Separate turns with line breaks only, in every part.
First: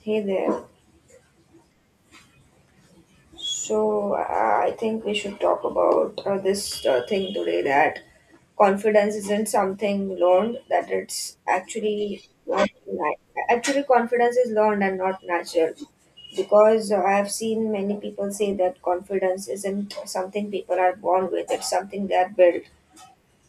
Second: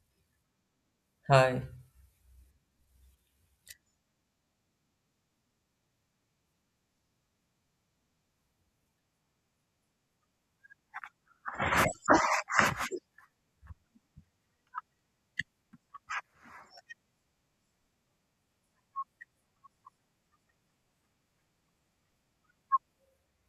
Hey there.
Hi.
I think we should talk about this thing today that confidence isn't something learned, that it's actually not na- actually confidence is learned and not natural because I have seen many people say that confidence isn't something people are born with, it's something they are built.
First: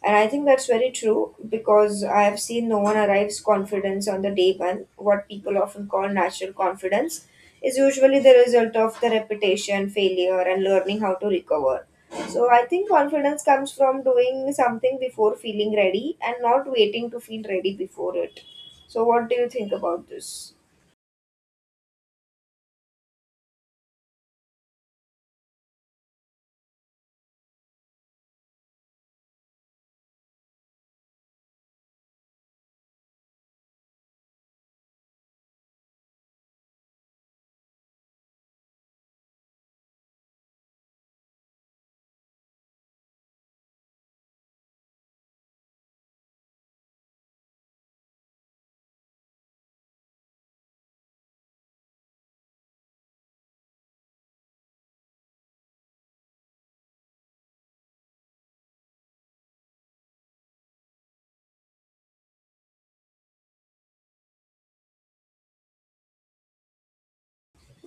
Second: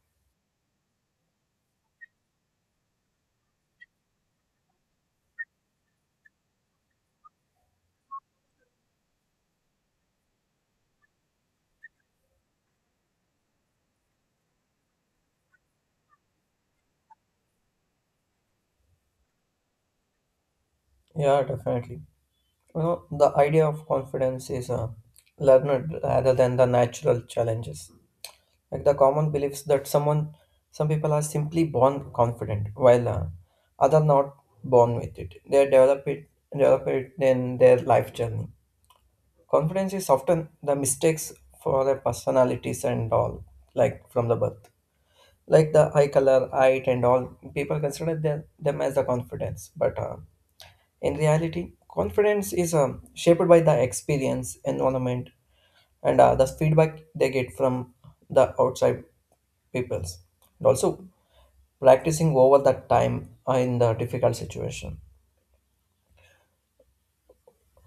And I think that's very true because I have seen no one arrives confidence on the day one. What people often call natural confidence is usually the result of the repetition, failure, and learning how to recover. So I think confidence comes from doing something before feeling ready and not waiting to feel ready before it. So, what do you think about this?
Yeah, definitely. You know, the idea of confidence is learned rather than the natural challenges. Like the common beliefs that some people are simply born confident, while other not born with it. They develop it in their life journey. Confidence is often the mistakes for their personalities and all, like from the birth. Like the eye color, height, and all, people consider them as the confidence, but. In reality, confidence is shaped by the experience, environment, and the feedback they get from the outside peoples. And also practicing over that time in the difficult situation.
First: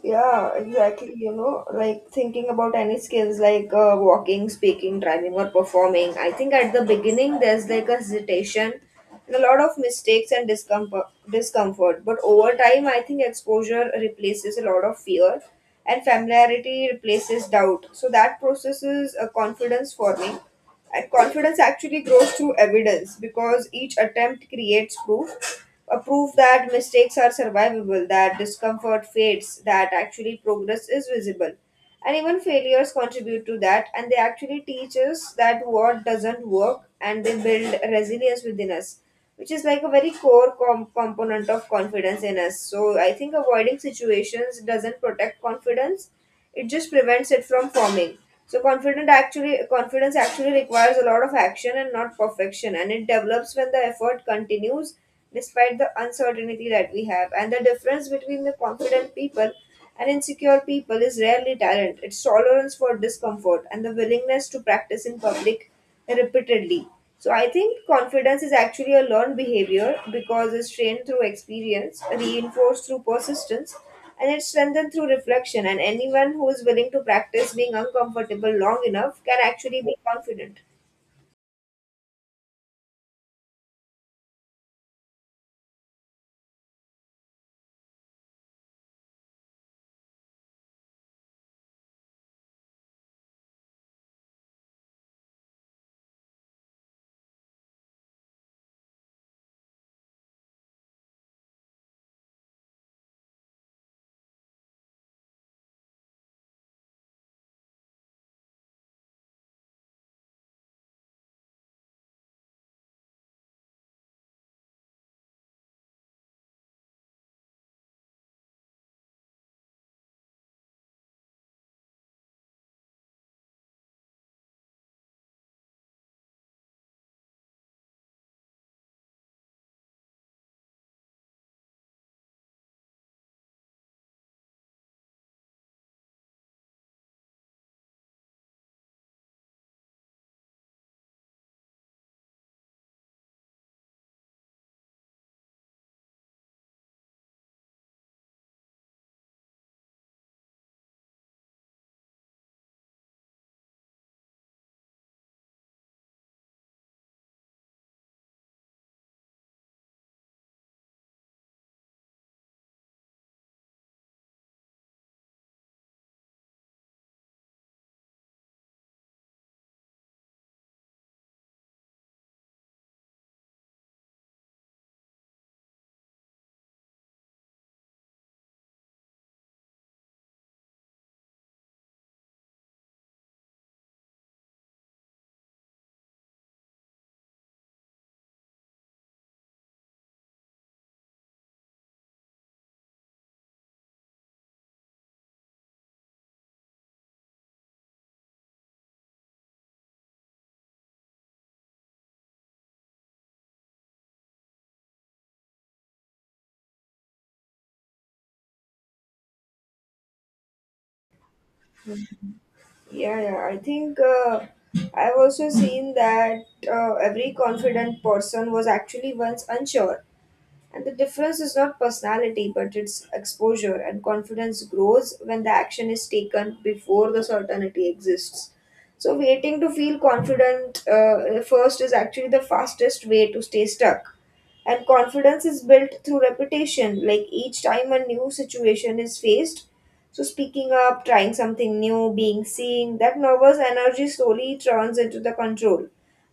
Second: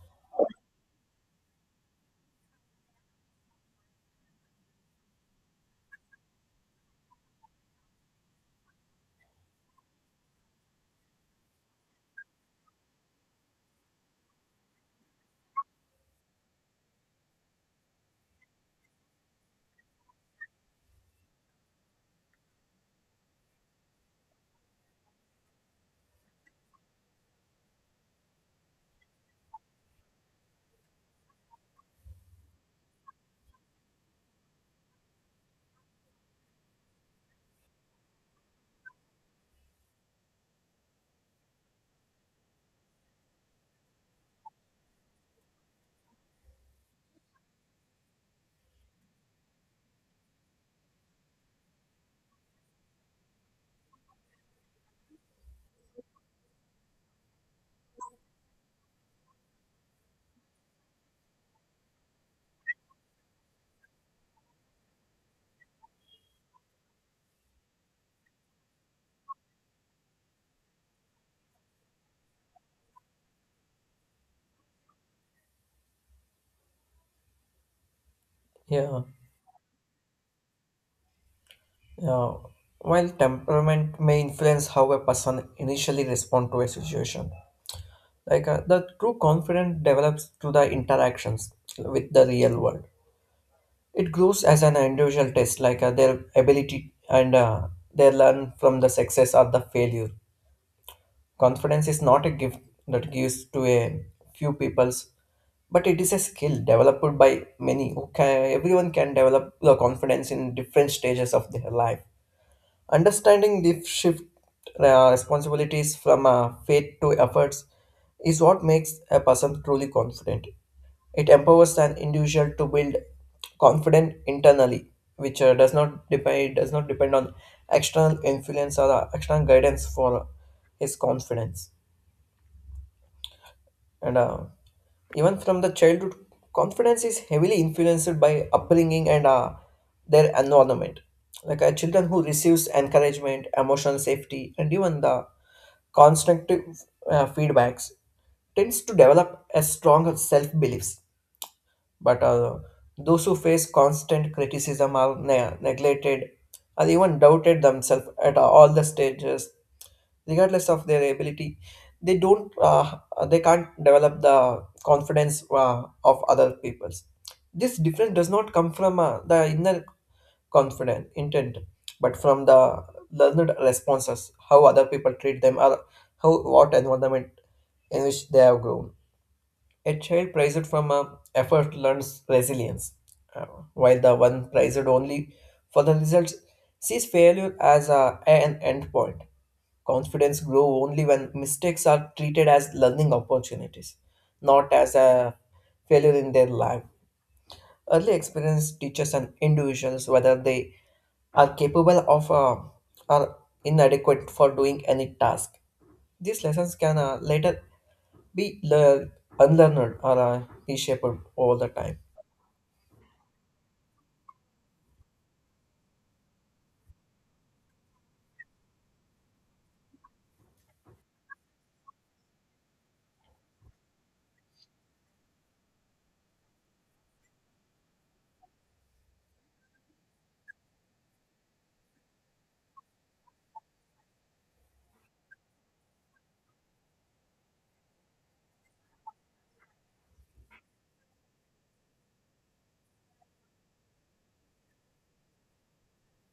Yeah, exactly. You know, like thinking about any skills like walking, speaking, driving, or performing. I think at the beginning there's like a hesitation and a lot of mistakes and discomfort. But over time, I think exposure replaces a lot of fear and familiarity replaces doubt. So that process is a confidence forming. And confidence actually grows through evidence because each attempt creates proof a proof that mistakes are survivable, that discomfort fades, that actually progress is visible. And even failures contribute to that, and they actually teach us that what doesn't work and they build resilience within us which is like a very core component of confidence in us. So I think avoiding situations doesn't protect confidence; it just prevents it from forming. So confident actually confidence actually requires a lot of action and not perfection, and it develops when the effort continues despite the uncertainty that we have. And the difference between the confident people and insecure people is rarely talent; it's tolerance for discomfort and the willingness to practice in public repeatedly. So I think confidence is actually a learned behavior because it's trained through experience, reinforced through persistence, and it's strengthened through reflection. And anyone who is willing to practice being uncomfortable long
Yeah,
enough can actually be confident.
yeah. While temperament may influence how a person initially responds to a situation, like the true confidence develops through the interactions with the real world. It grows as an individual test, like their ability and they learn from the success or the failure. Confidence is not a gift that gives to a few peoples, but it is a skill developed by many. Okay, everyone can develop the confidence in different stages of their life. Understanding this shift responsibilities from faith to efforts is what makes a person truly confident. It empowers an individual to build confidence internally, which does not depend on external influence or external guidance for his confidence. And Even from the childhood, confidence is heavily influenced by upbringing and their environment. Like children who receives encouragement, emotional safety, and even the constructive feedbacks tends to develop a stronger self beliefs, but those who face constant criticism are neglected or even doubted themselves at all the stages regardless of their ability. They don't they can't develop the confidence of other people's. This difference does not come from the inner confident intent, but from the learned responses how other people treat them or how what environment in which they have grown. A child praised from a effort learns resilience, uh, while the one praised only for the results sees failure as an end point. Confidence grows only when mistakes are treated as learning opportunities, not as a failure in their life. Early experience teaches an individuals whether they are capable of or inadequate for doing any task. These lessons can later be learn, unlearned or reshaped all the time.
Yeah, yeah. I think I've also seen that every confident person was actually once unsure. And the difference is not personality, but it's exposure, and confidence grows when the action is taken before the certainty exists. So, waiting to feel confident first is actually the fastest way to stay stuck. And confidence is built through repetition, like each time a new situation is faced. So, speaking up, trying something new, being seen, that nervous energy slowly turns into the control.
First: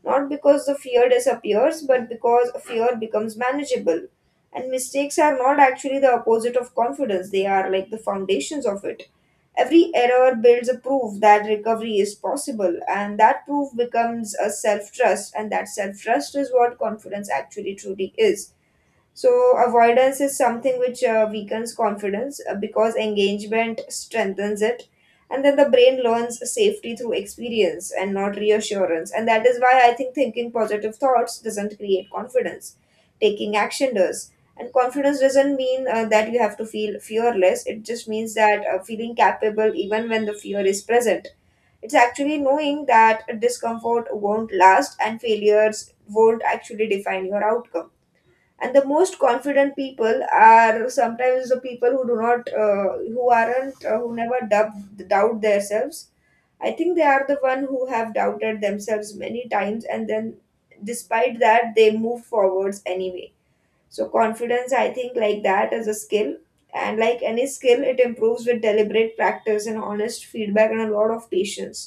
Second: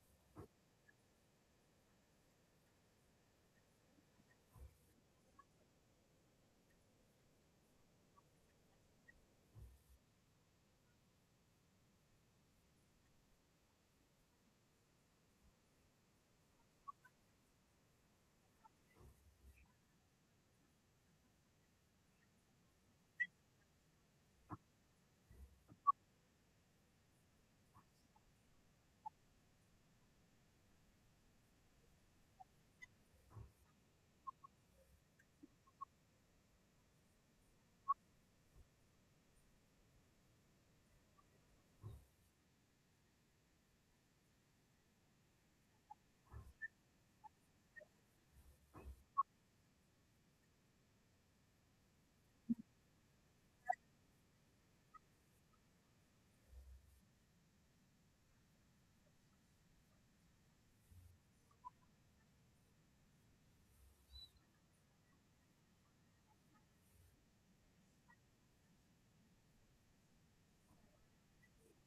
Not because the fear disappears, but because fear becomes manageable and mistakes are not actually the opposite of confidence, they are like the foundations of it. Every error builds a proof that recovery is possible, and that proof becomes a self trust, and that self trust is what confidence actually truly is. So, avoidance is something which weakens confidence because engagement strengthens it. And then the brain learns safety through experience and not reassurance. And that is why I think thinking positive thoughts doesn't create confidence, taking action does. And confidence doesn't mean that you have to feel fearless, it just means that feeling capable even when the fear is present. It's actually knowing that discomfort won't last and failures won't actually define your outcome. And the most confident people are sometimes the people who do not who aren't who never dub- doubt themselves. I think they are the one who have doubted themselves many times and then despite that they move forwards anyway. So confidence, I think like that, is a skill, and like any skill it improves with deliberate practice and honest feedback and a lot of patience.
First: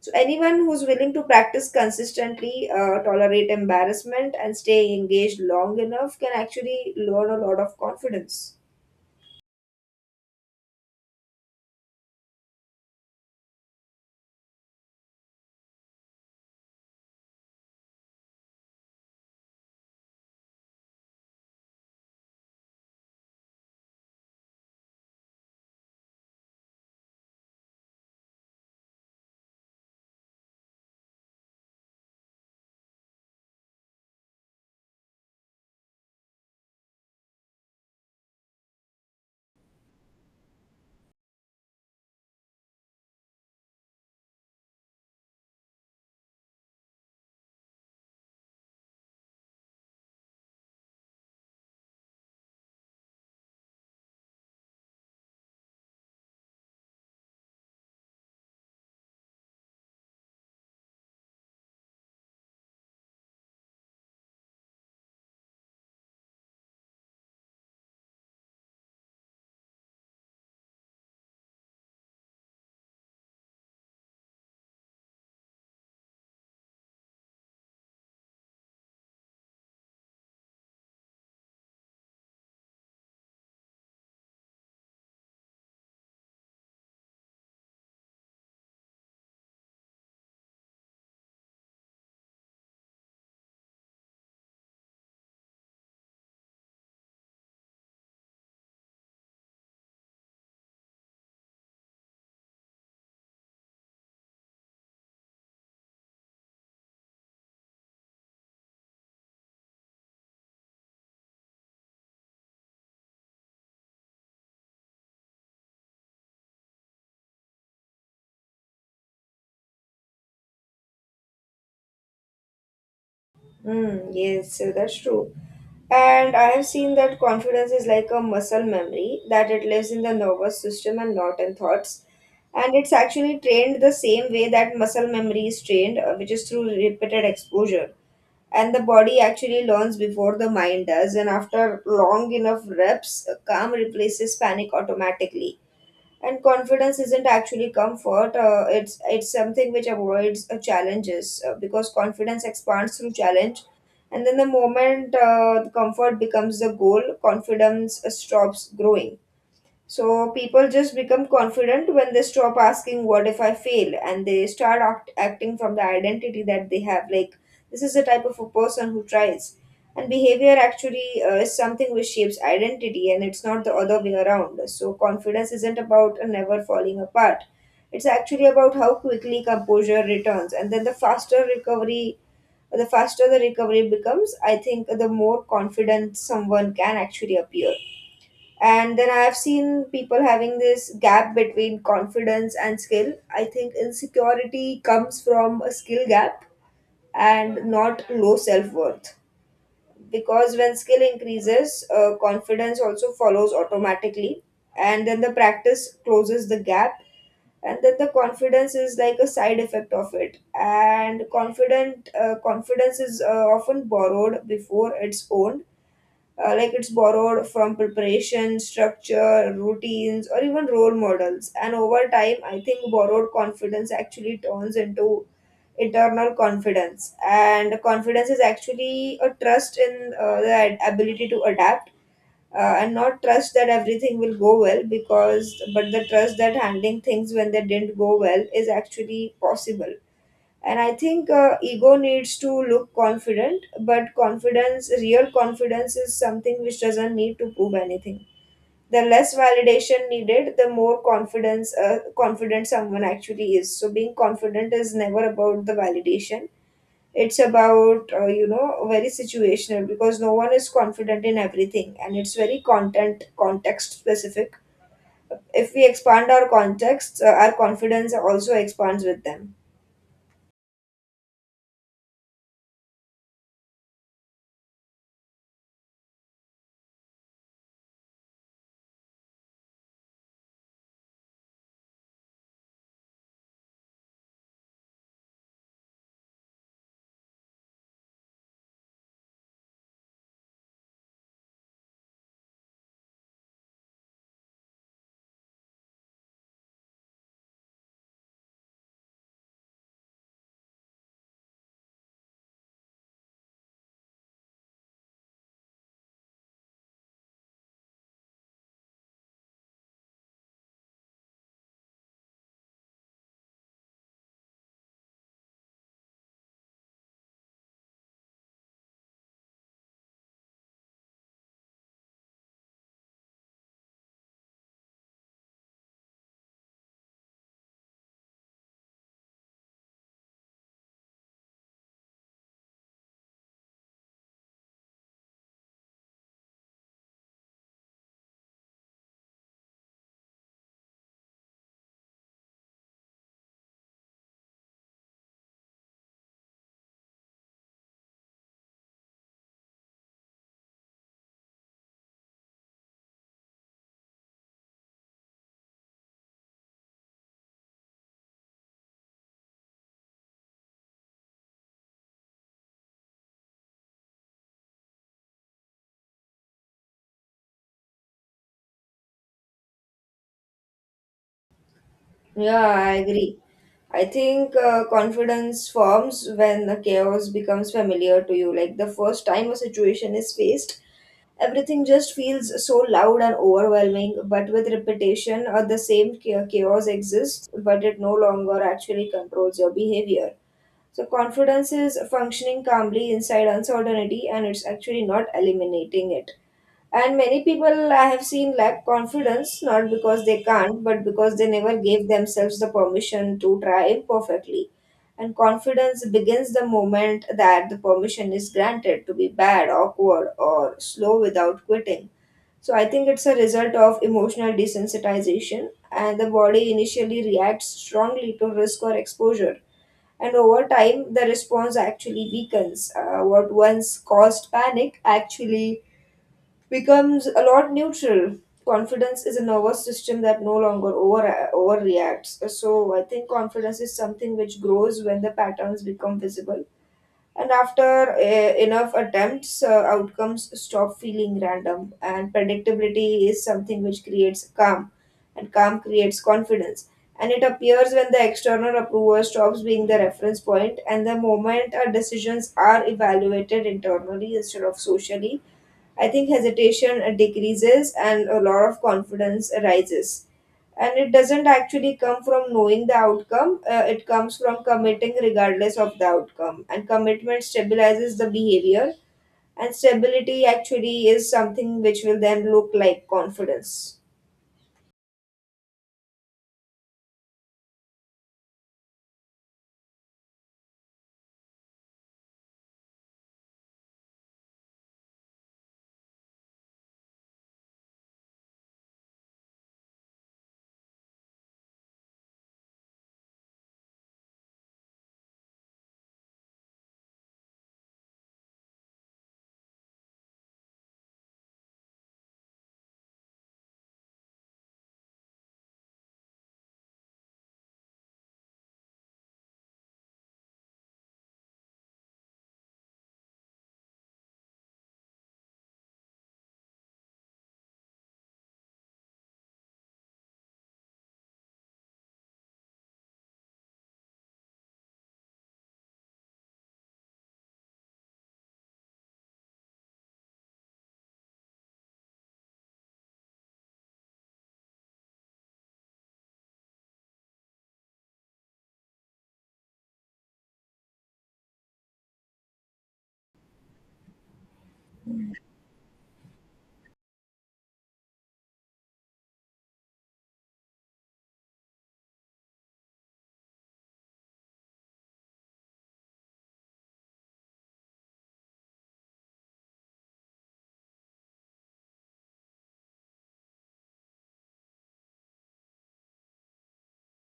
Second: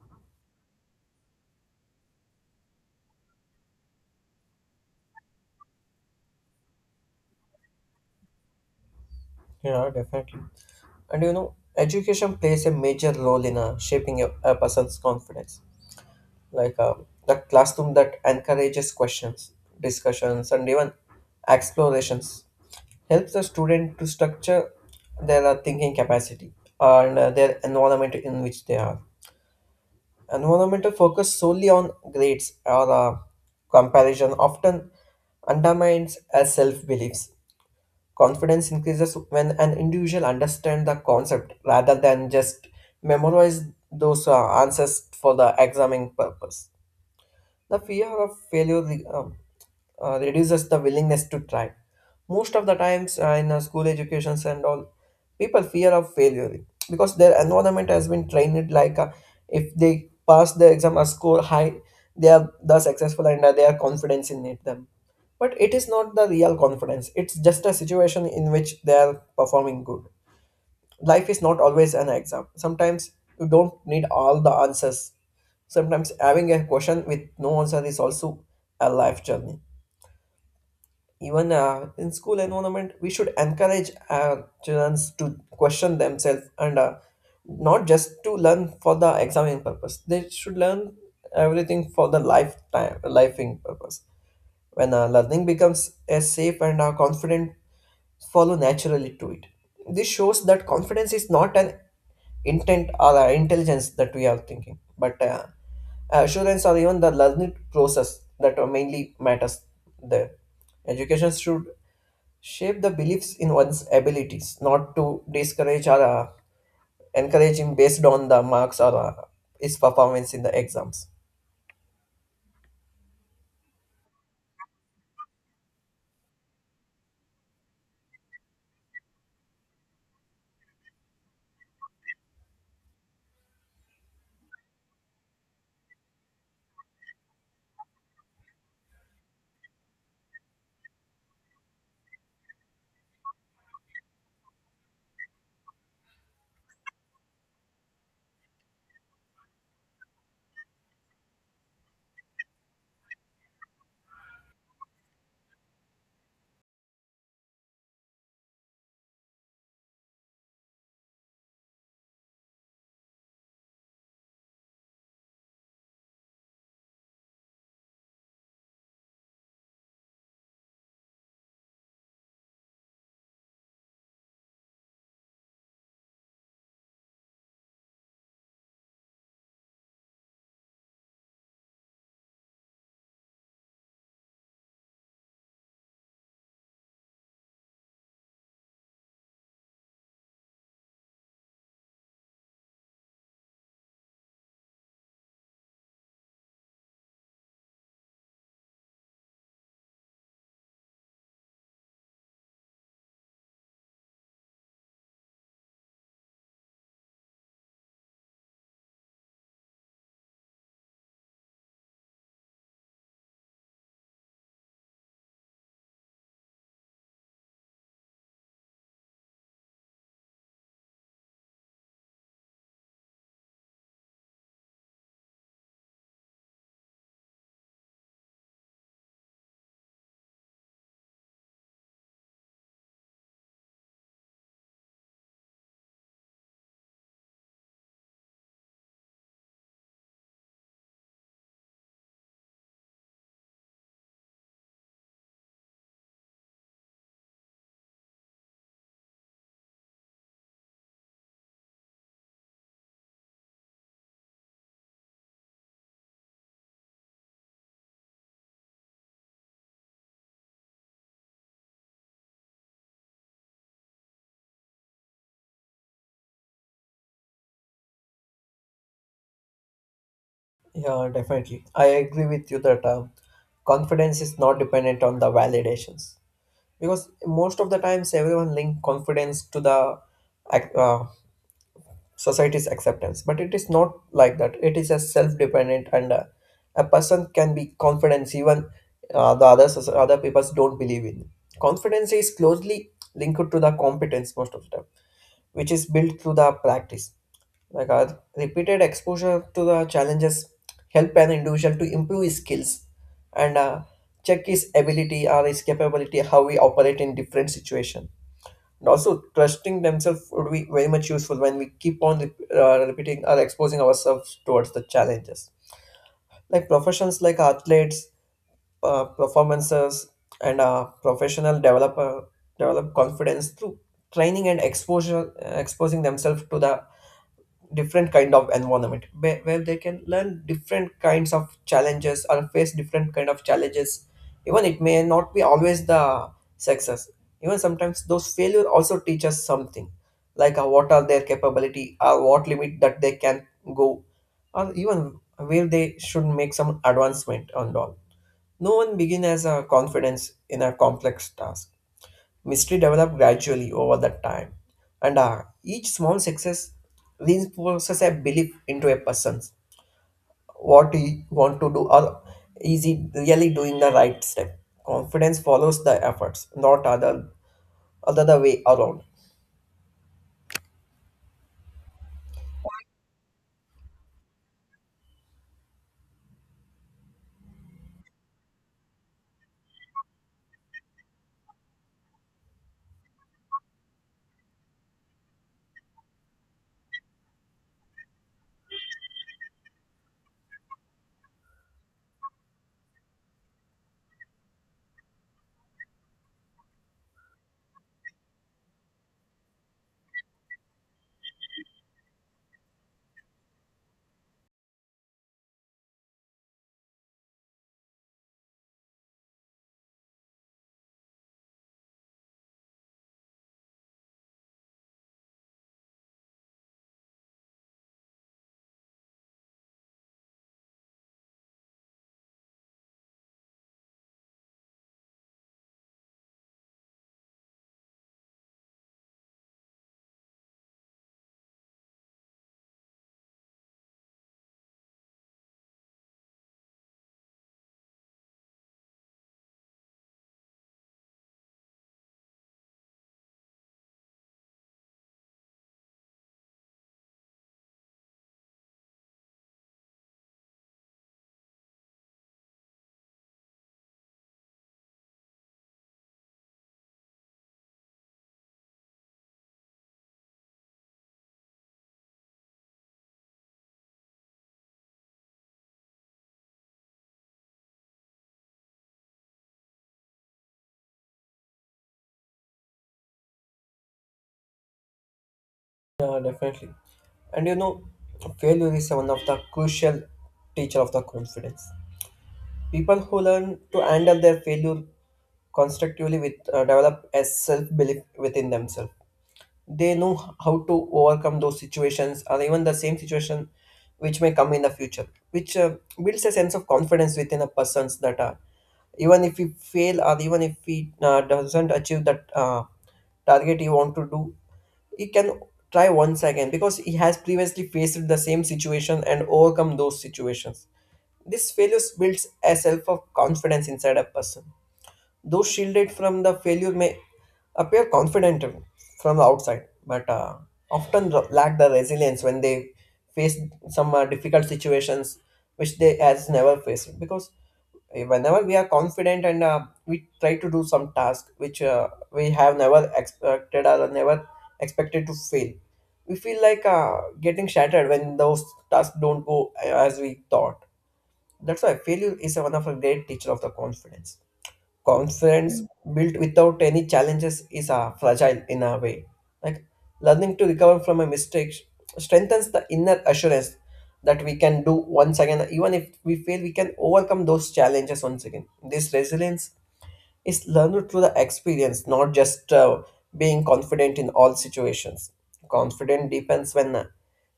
So anyone who's willing to practice consistently, tolerate embarrassment, and stay engaged long enough can actually learn a lot of confidence.
Yeah, definitely. And you know, education plays a major role in a person's confidence. Like the classroom that encourages questions, discussions, and even explorations helps the student to structure their thinking capacity and their environment in which they are. Environmental focus solely on grades or comparison often undermines our self beliefs. Confidence increases when an individual understands the concept rather than just memorize those answers for the examining purpose. The fear of failure reduces the willingness to try. Most of the times in school educations and all, people fear of failure because their environment has been trained like if they pass the exam or score high, they are the successful and they are confident in it, them. But it is not the real confidence. It's just a situation in which they are performing good. Life is not always an exam. Sometimes you don't need all the answers. Sometimes having a question with no answer is also a life journey. Even in school environment, we should encourage our children to question themselves and not just to learn for the examining purpose. They should learn everything for the lifing purpose. When learning becomes a safe and confident follow naturally to it. This shows that confidence is not an intent or a intelligence that we are thinking, but assurance or even the learning process that are mainly matters there. Education should shape the beliefs in one's abilities, not to discourage or encourage him based on the marks or his performance in the exams.
Mm, yes, so that's true. And I have seen that confidence is like a muscle memory, that it lives in the nervous system and not in thoughts. And it's actually trained the same way that muscle memory is trained, which is through repeated exposure. And the body actually learns before the mind does, and after long enough reps calm replaces panic automatically. And confidence isn't actually comfort, it's something which avoids challenges because confidence expands through challenge. And then the moment the comfort becomes the goal, confidence stops growing. So people just become confident when they stop asking, "What if I fail?" and they start acting from the identity that they have. Like, this is the type of a person who tries. And behavior actually is something which shapes identity, and it's not the other way around. So, confidence isn't about a never falling apart. It's actually about how quickly composure returns, and then the faster the recovery becomes. I think the more confident someone can actually appear. And then I've seen people having this gap between confidence and skill. I think insecurity comes from a skill gap and not low self worth. Because when skill increases, confidence also follows automatically. And then the practice closes the gap, and then the confidence is like a side effect of it. And confident confidence is often borrowed before it's owned. Like, it's borrowed from preparation, structure, routines, or even role models. And over time, I think borrowed confidence actually turns into internal confidence. And confidence is actually a trust in the ability to adapt. And not trust that everything will go well because but the trust that handling things when they didn't go well is actually possible. And I think ego needs to look confident, but confidence real confidence is something which doesn't need to prove anything. The less validation needed, the more confidence confident someone actually is. So being confident is never about the validation. It's about, you know, very situational, because no one is confident in everything, and it's very content context specific. If we expand our contexts, our confidence also expands with them.
Yeah, definitely. I agree with you that confidence is not dependent on the validations, because most of the times everyone link confidence to the ac- uh, society's acceptance. But it is not like that. It is a self-dependent, and a person can be confident even other peoples don't believe in. Confidence is closely linked to the competence most of the time, which is built through the practice, like repeated exposure to the challenges help an individual to improve his skills and check his ability or his capability how we operate in different situations. And also, trusting themselves would be very much useful when we keep on repeating or exposing ourselves towards the challenges. Like professions like athletes, performances, and professional developer develop confidence through training and exposure, exposing themselves to the different kind of environment where they can learn different kinds of challenges or face different kind of challenges. Even it may not be always the success, even sometimes those failure also teach us something, like what are their capability or what limit that they can go, or even where they should make some advancement and all. No one begin as a confidence in a complex task. Mystery developed gradually over that time, and each small success reinforces a belief into a person what he want to do or is he really doing the right step. Confidence follows the efforts, not other the way around.
Yeah, I agree. I think confidence forms when the chaos becomes familiar to you. Like the first time a situation is faced, everything just feels so loud and overwhelming. But with repetition, the same chaos exists, but it no longer actually controls your behavior. So, confidence is functioning calmly inside uncertainty and it's actually not eliminating it. And many people I have seen lack confidence not because they can't, but because they never gave themselves the permission to try imperfectly. And confidence begins the moment that the permission is granted to be bad, awkward, or slow without quitting. So I think it's a result of emotional desensitization, and the body initially reacts strongly to risk or exposure. And over time, the response actually weakens. What once caused panic actually becomes a lot neutral. Confidence is a nervous system that no longer overreacts. So I think confidence is something which grows when the patterns become visible. And after enough attempts, outcomes stop feeling random. And predictability is something which creates calm, and calm creates confidence. And it appears when the external approver stops being the reference point, and the moment our decisions are evaluated internally instead of socially, I think hesitation decreases and a lot of confidence arises. And it doesn't actually come from knowing the outcome, it comes from committing regardless of the outcome. And commitment stabilizes the behavior, and stability actually is something which will then look like confidence.
Yeah, definitely. And you know, failure is one of the crucial teacher of the confidence. People who learn to handle their failure constructively with develop a self belief within themselves. They know how to overcome those situations or even the same situation which may come in the future, which builds a sense of confidence within a person's that even if we fail or even if he doesn't achieve that target he want to do, he can try once again because he has previously faced the same situation and overcome those situations. This failures builds a self of confidence inside a person. Those shielded from the failure may appear confident from the outside, but lack the resilience when they face some difficult situations which they has never faced. Because whenever we are confident and we try to do some task which we have never expected or never expected to fail, we feel like getting shattered when those tasks don't go as we thought. That's why failure is one of the great teacher of the confidence. Confidence built without any challenges is fragile in a way. Like learning to recover from a mistake strengthens the inner assurance that we can do once again, even if we fail, we can overcome those challenges once again. This resilience is learned through the experience, not just being confident in all situations. Confident depends when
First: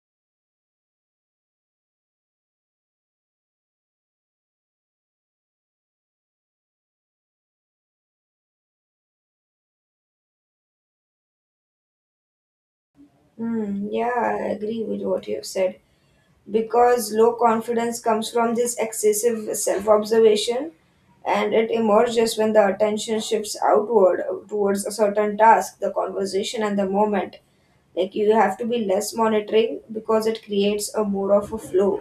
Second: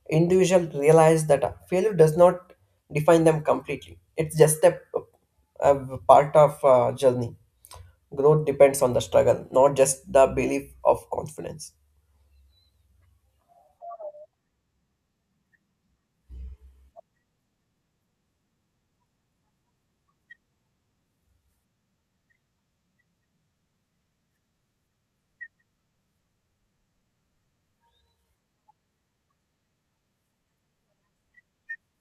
individual realize that failure does not define them completely. It's just a part of journey. Growth depends on the struggle, not just the belief of confidence.
Hmm. Yeah, I agree with what you have said, because low confidence comes from this excessive self observation and it emerges when the attention shifts outward towards a certain task, the conversation, and the moment. Like you have to be less monitoring because it creates a more of a flow.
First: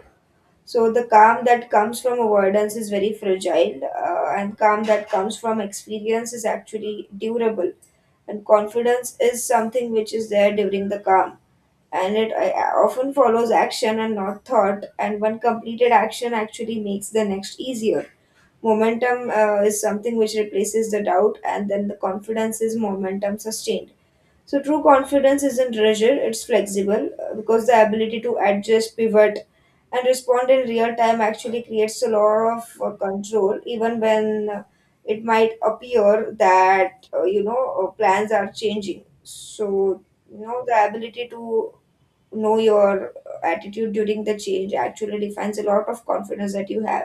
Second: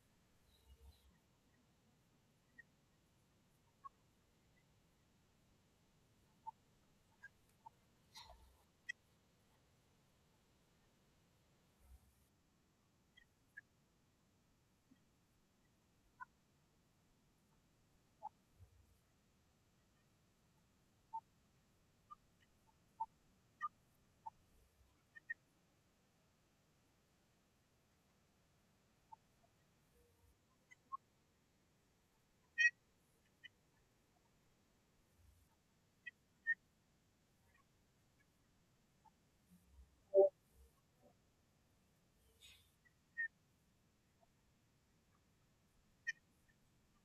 So the calm that comes from avoidance is very fragile, and calm that comes from experience is actually durable. And confidence is something which is there during the calm, and it often follows action and not thought. And one completed action actually makes the next easier. Momentum is something which replaces the doubt, and then the confidence is momentum sustained. So true confidence isn't rigid, it's flexible because the ability to adjust, pivot, and respond in real time actually creates a lot of control, even when it might appear that you know plans are changing. So the ability to know your attitude during the change actually defines a lot of confidence that you have,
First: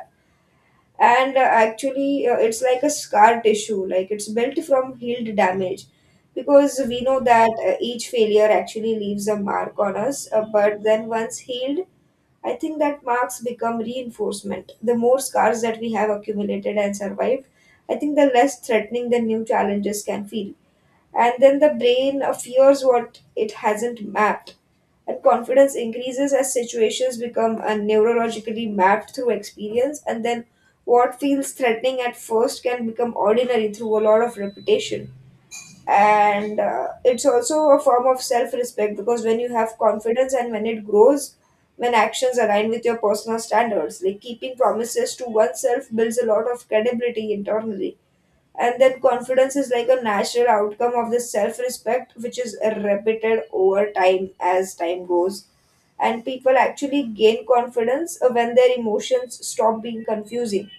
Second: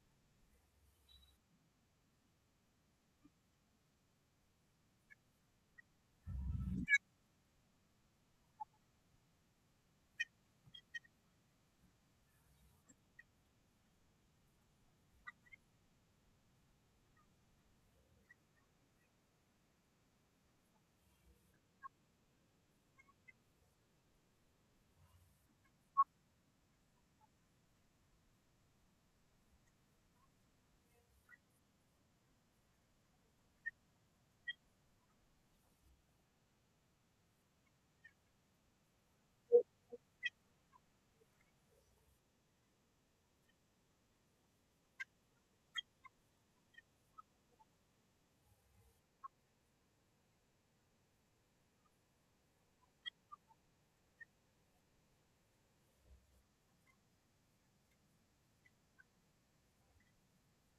and actually it's like a scar tissue, like it's built from healed damage because we know that each failure actually leaves a mark on us, but then once healed, I think that marks become reinforcement. The more scars that we have accumulated and survived, I think the less threatening the new challenges can feel. And then the brain fears what it hasn't mapped, and confidence increases as situations become neurologically mapped through experience, and then what feels threatening at first can become ordinary through a lot of repetition. And it's also a form of self-respect, because when you have confidence and when it grows, when actions align with your personal standards, like keeping promises to oneself, builds a lot of credibility internally. And that confidence is like a natural outcome of the self respect, which is repeated over time as time goes. And people actually gain confidence when their emotions stop being confusing.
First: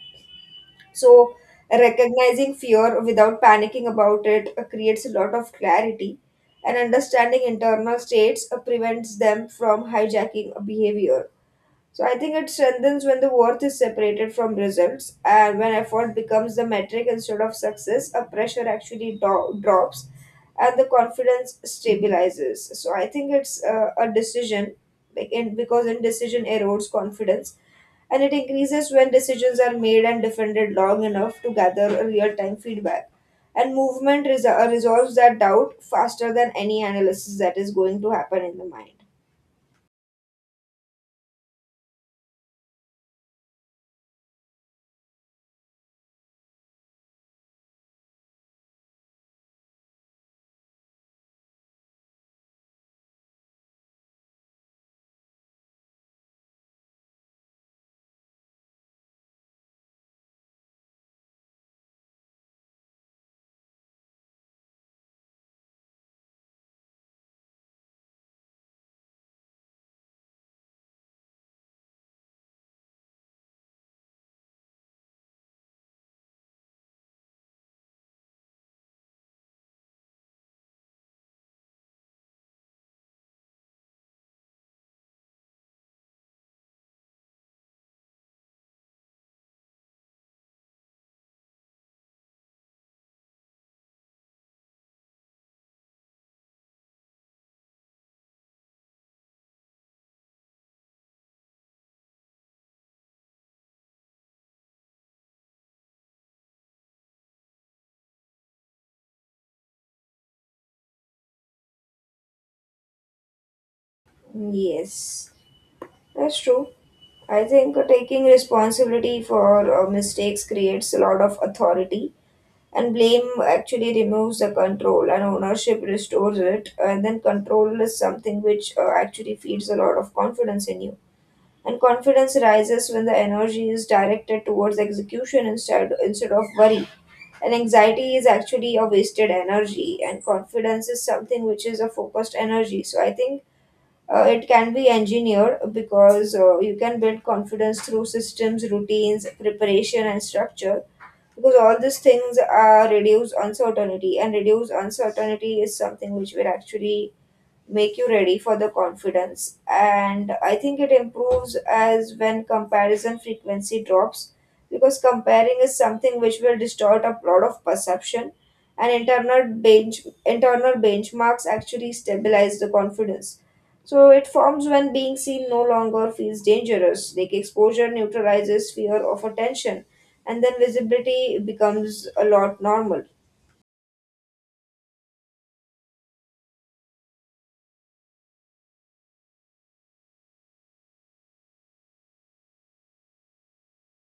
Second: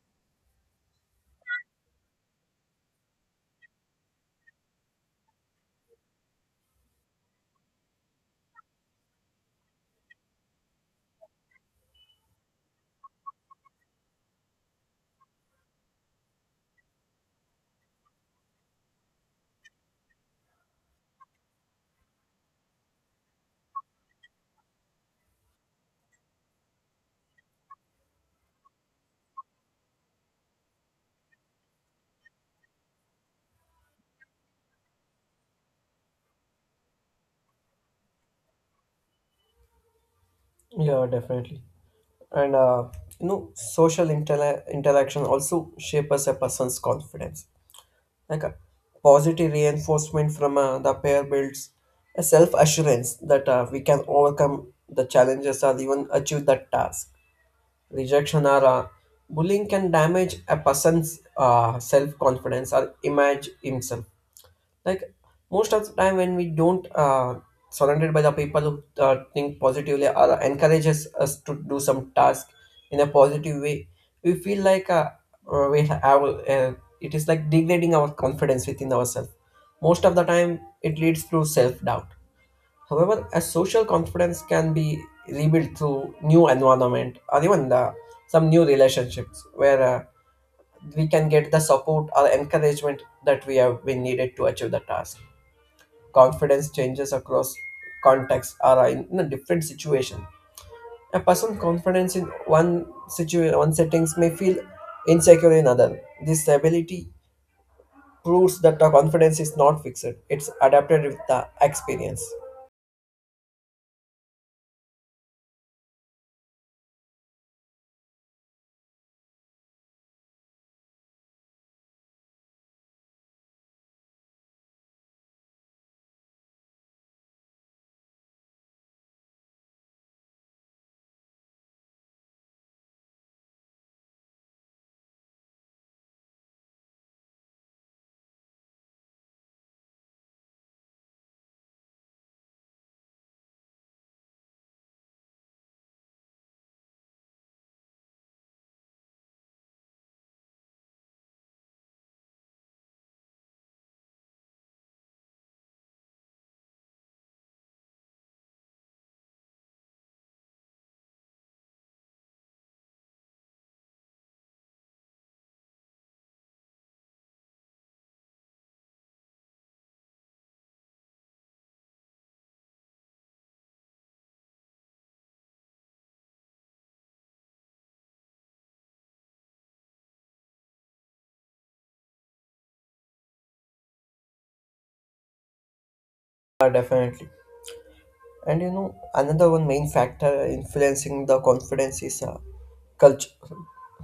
So, recognizing fear without panicking about it creates a lot of clarity, and understanding internal states prevents them from hijacking a behavior. So I think it strengthens when the worth is separated from results, and when effort becomes the metric instead of success, a pressure actually drops and the confidence stabilizes. So I think it's a decision, like because indecision erodes confidence, and it increases when decisions are made and defended long enough to gather real time feedback. And movement resolves that doubt faster than any analysis that is going to happen in the mind.
Yeah, definitely. And You know, social interaction also shapes a person's confidence. Like a positive reinforcement from the pair builds a self-assurance that we can overcome the challenges or even achieve that task. Rejection or bullying can damage a person's self-confidence or image himself. Like most of the time when we don't surrounded by the people who think positively or encourages us to do some task in a positive way, we feel like we have it is like degrading our confidence within ourselves. Most of the time it leads to self-doubt. However, a social confidence can be rebuilt through new environment or even some new relationships where we can get the support or encouragement that we have been needed to achieve the task. Confidence changes across contexts or in a different situation. A person's confidence in one situation, one settings may feel insecure in other. This ability proves that the confidence is not fixed; it's adapted with the experience.
Yes. That's true. I think taking responsibility for mistakes creates a lot of authority, and blame actually removes the control, and ownership restores it. And then control is something which actually feeds a lot of confidence in you. And confidence rises when the energy is directed towards execution instead of worry. And anxiety is actually a wasted energy, and confidence is something which is a focused energy. So I think it can be engineered, because you can build confidence through systems, routines, preparation, and structure, because all these things are reduce uncertainty, and reduce uncertainty is something which we're actually make you ready for the confidence. And I think it improves as when comparison frequency drops, because comparing is something which will distort a lot of perception, and internal benchmarks actually stabilize the confidence. So it forms when being seen no longer feels dangerous, like exposure neutralizes fear of attention, and then visibility becomes a lot normal.
Definitely. And you know, another one main factor influencing the confidence is culture.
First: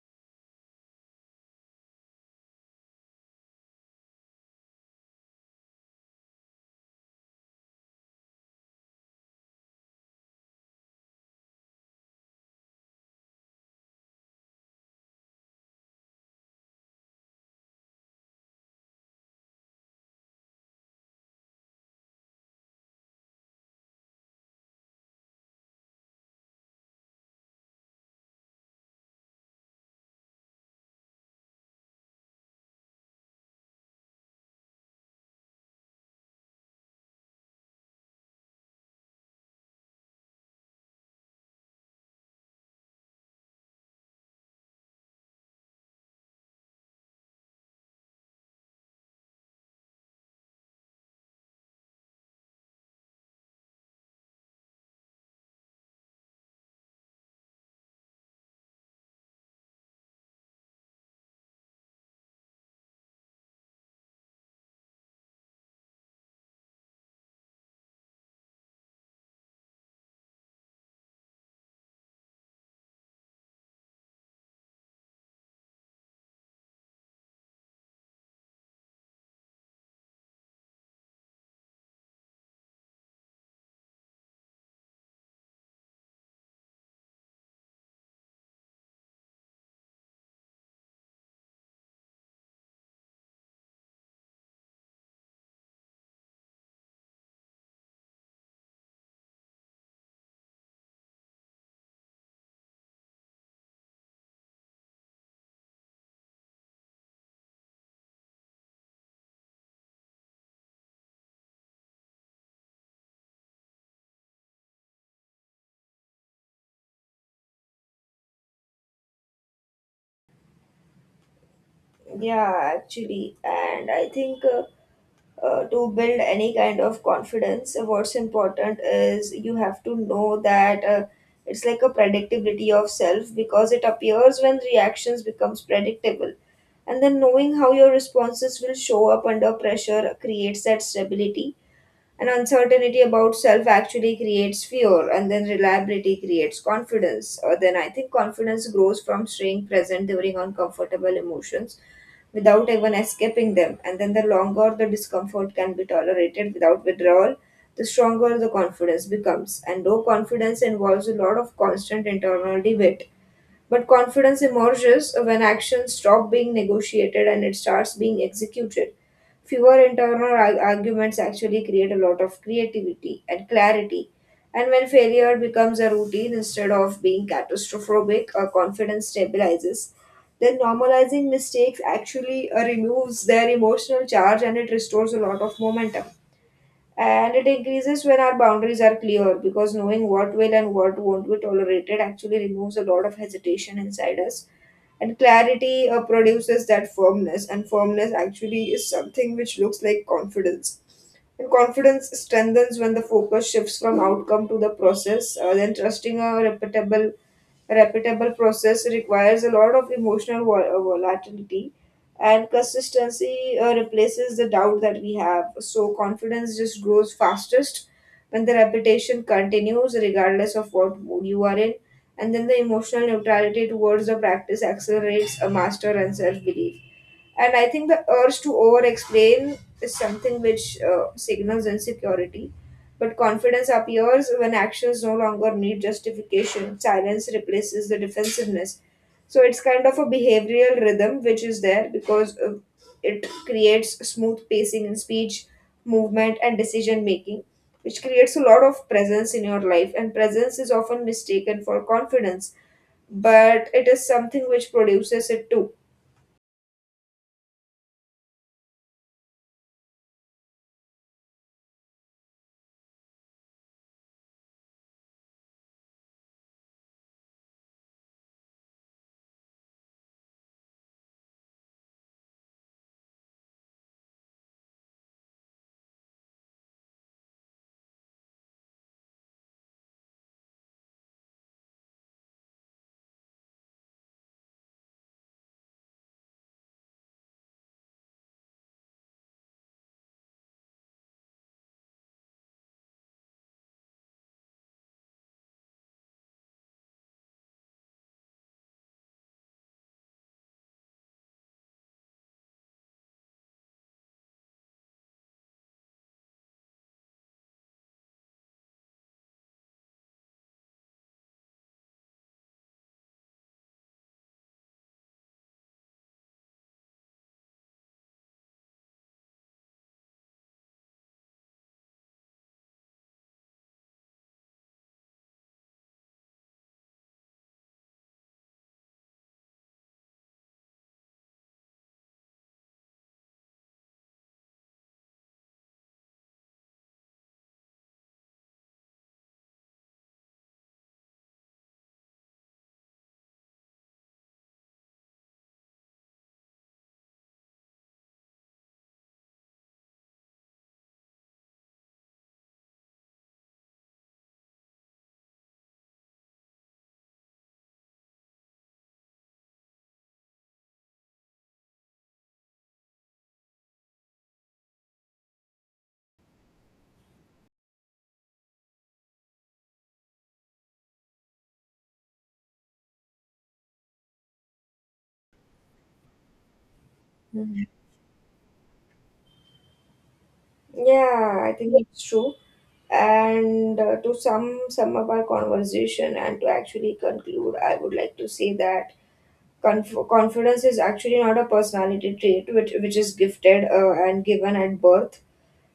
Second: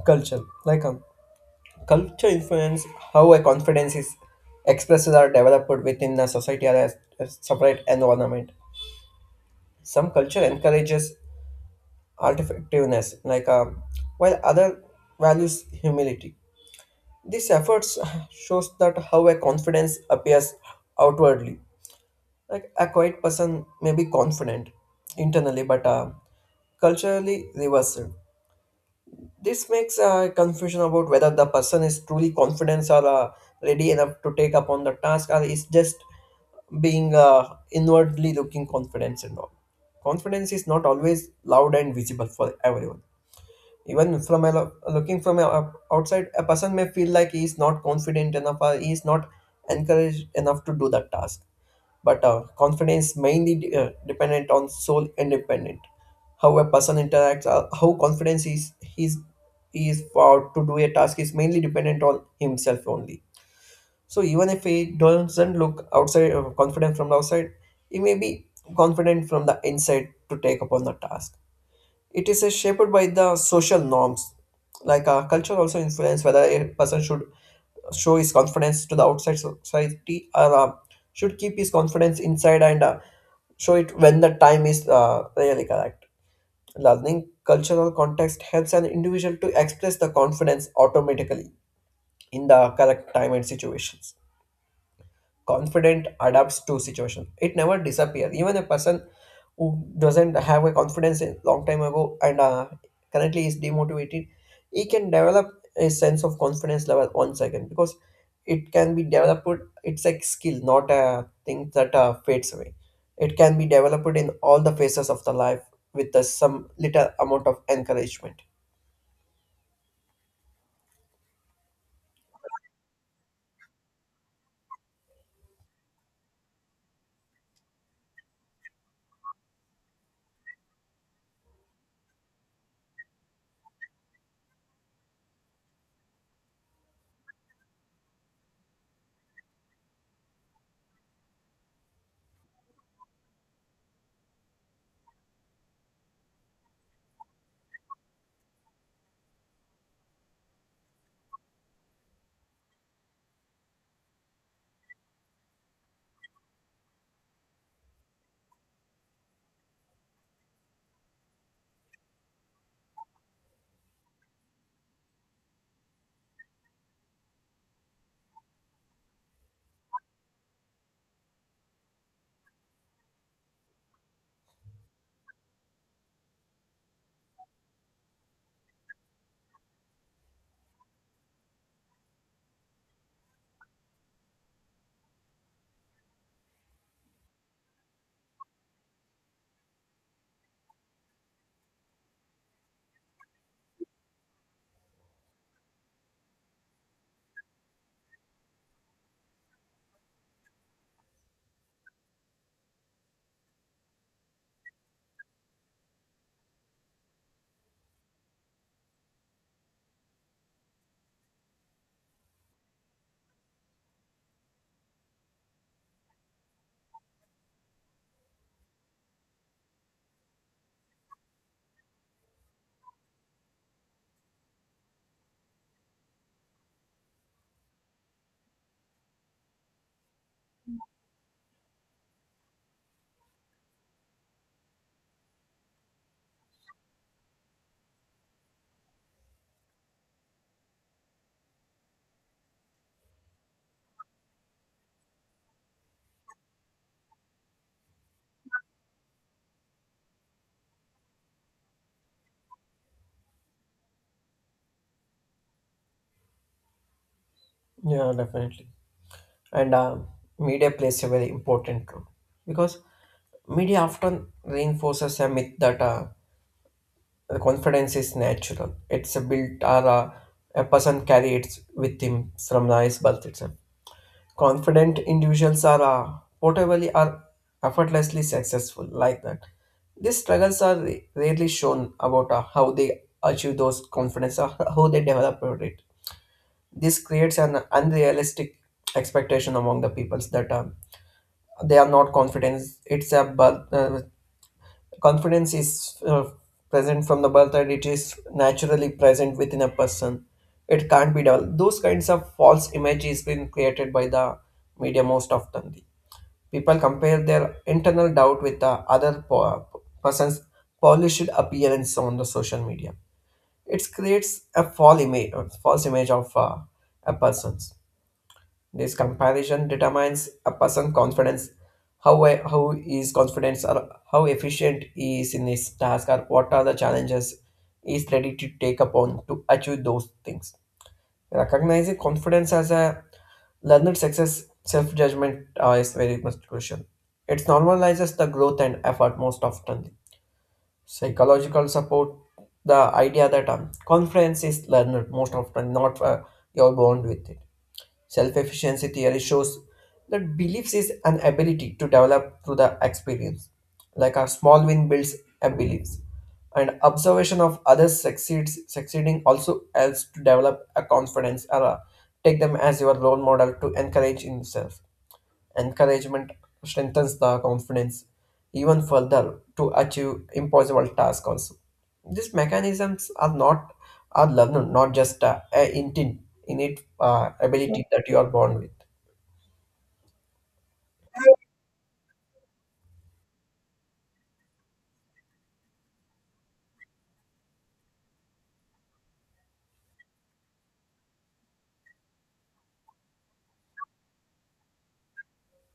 Culture, like culture influence how a confidence is expressed or developed within the society or a separate environment. Some culture encourages artifictiveness, like while other values humility. These efforts shows that how a confidence appears outwardly. Like a quiet person may be confident internally, but culturally reversed. This makes confusion about whether the person is truly confident or ready enough to take upon the task, or is just being inwardly looking confidence and all. Confidence is not always loud and visible for everyone. Even from a looking from a, outside, a person may feel like he is not confident enough or he is not encouraged enough to do that task. But confidence mainly dependent on soul independent. How a person interacts, how confidence is he is for to do a task is mainly dependent on himself only. So even if he doesn't look outside confident from the outside, he may be confident from the inside to take upon the task. It is shaped by the social norms. Like culture also influence whether a person should show his confidence to the outside so, society or should keep his confidence inside and show it when the time is really correct. Learning cultural context helps an individual to express the confidence automatically in the correct time and situations, confident adapts to situation, it never disappears, even a person who doesn't have a confidence in long time ago and currently is demotivated, he can develop a sense of confidence level once again because it can be developed, it's a skill not a thing that fades away. It can be developed in all the phases of the life with some little amount of encouragement.
Yeah, actually, and I think to build any kind of confidence, what's important is you have to know that it's like a predictability of self, because it appears when reactions becomes predictable. And then knowing how your responses will show up under pressure creates that stability. And uncertainty about self actually creates fear, and then reliability creates confidence. Or then I think confidence grows from staying present during uncomfortable emotions without even escaping them. And then the longer the discomfort can be tolerated without withdrawal, the stronger the confidence becomes. And low confidence involves a lot of constant internal debate, but confidence emerges when actions stop being negotiated and it starts being executed. Fewer internal arguments actually create a lot of creativity and clarity. And when failure becomes a routine instead of being catastrophic, confidence stabilizes. Then normalizing mistakes actually removes their emotional charge and it restores a lot of momentum. And it increases when our boundaries are clear, because knowing what will and what won't be tolerated actually removes a lot of hesitation inside us, and clarity produces that firmness, and firmness actually is something which looks like confidence. And confidence strengthens when the focus shifts from outcome to the process. Then trusting a reputable, repeatable process requires a lot of emotional volatility, and consistency replaces the doubt that we have. So confidence just grows fastest when the repetition continues, regardless of what mood you are in. And then the emotional neutrality towards the practice accelerates a master and self belief. And I think the urge to over explain is something which signals insecurity. But confidence appears when actions no longer need justification. Silence replaces the defensiveness. So it's kind of a behavioral rhythm which is there because it creates smooth pacing in speech, movement, and decision making, which creates a lot of presence in your life. And presence is often mistaken for confidence, but it is something which produces it too.
Yeah, definitely. And media plays a very important role because media often reinforces a myth that the confidence is natural. It's a built or a person carries with him from the his birth itself. Confident individuals are portably or effortlessly successful like that. These struggles are rarely shown about how they achieve those confidence or how they develop it. This creates an unrealistic expectation among the peoples that they are not confident. It's a birth, confidence is present from the birth and it is naturally present within a person. It can't be developed. Those kinds of false image is been created by the media most often. People compare their internal doubt with the other po- person's polished appearance on the social media. It creates a false image of a person. This comparison determines a person's confidence, how he is confident, or how efficient he is in his task, or what are the challenges he is ready to take upon to achieve those things. Recognizing confidence as a learned success, self judgment is very much crucial. It normalizes the growth and effort most often. Psychological support, the idea that confidence is learned most often, not you're born with it. Self efficiency theory shows that beliefs is an ability to develop through the experience. Like a small win builds a beliefs. And observation of others succeeds succeeding also helps to develop a confidence or take them as your role model to encourage in yourself. Encouragement strengthens the confidence even further to achieve impossible tasks also. These mechanisms are not are learned, not just a intent innate ability that you are born with.
Yeah, I think it's true. And to sum up our conversation and to actually conclude, I would like to say that confidence is actually not a personality trait which is gifted and given at birth.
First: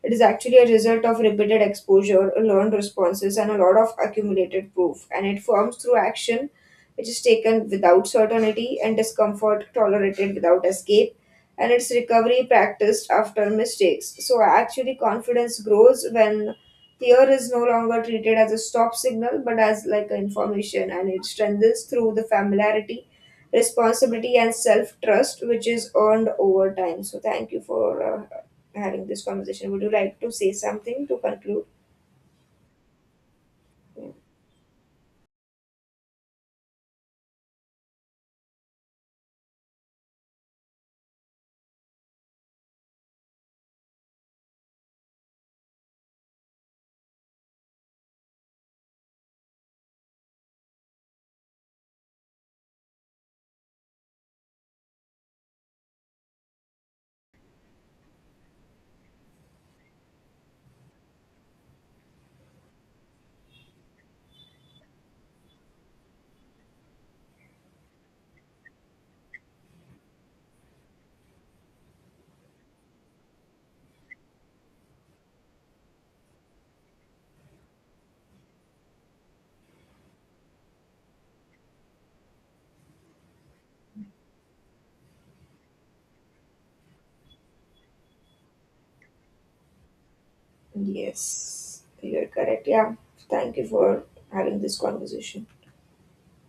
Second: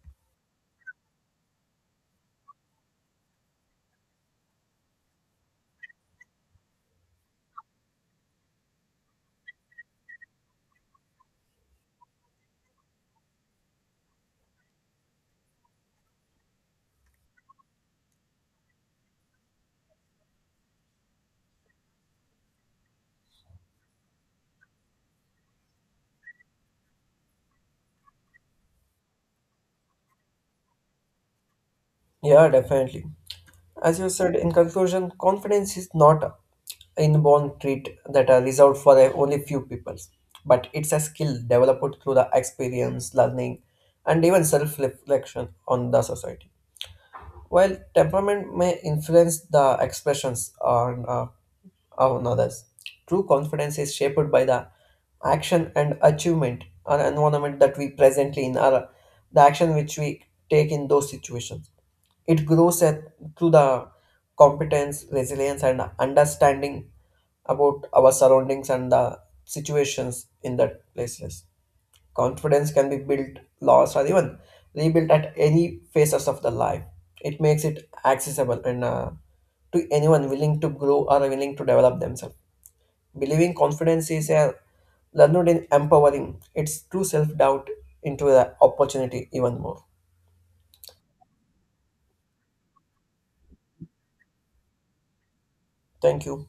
It is actually a result of repeated exposure, learned responses, and a lot of accumulated proof, and it forms through action which is taken without certainty, and discomfort tolerated without escape, and its recovery practiced after mistakes. So, actually, confidence grows when fear is no longer treated as a stop signal but as like information, and it strengthens through the familiarity. Responsibility and self trust, which is earned over time. So, thank you for uh, having this conversation. Would you like to say something to conclude?
Yeah, definitely. As you said, in conclusion, confidence is not a inborn trait that are reserved for only few people, but it's a skill developed through the experience, learning, and even self reflection on the society. While temperament may influence the expressions on others, true confidence is shaped by the action and achievement and environment that we presently in our, the action which we take in those situations. It grows at, through the competence, resilience, and understanding about our surroundings and the situations in that places. Confidence can be built, lost, or even rebuilt at any phases of the life. It makes it accessible and to anyone willing to grow or willing to develop themselves. Believing confidence is a learned in empowering. It's true self doubt into the opportunity even more.
Yes, you're correct. Yeah, thank you for having this conversation.
Thank you.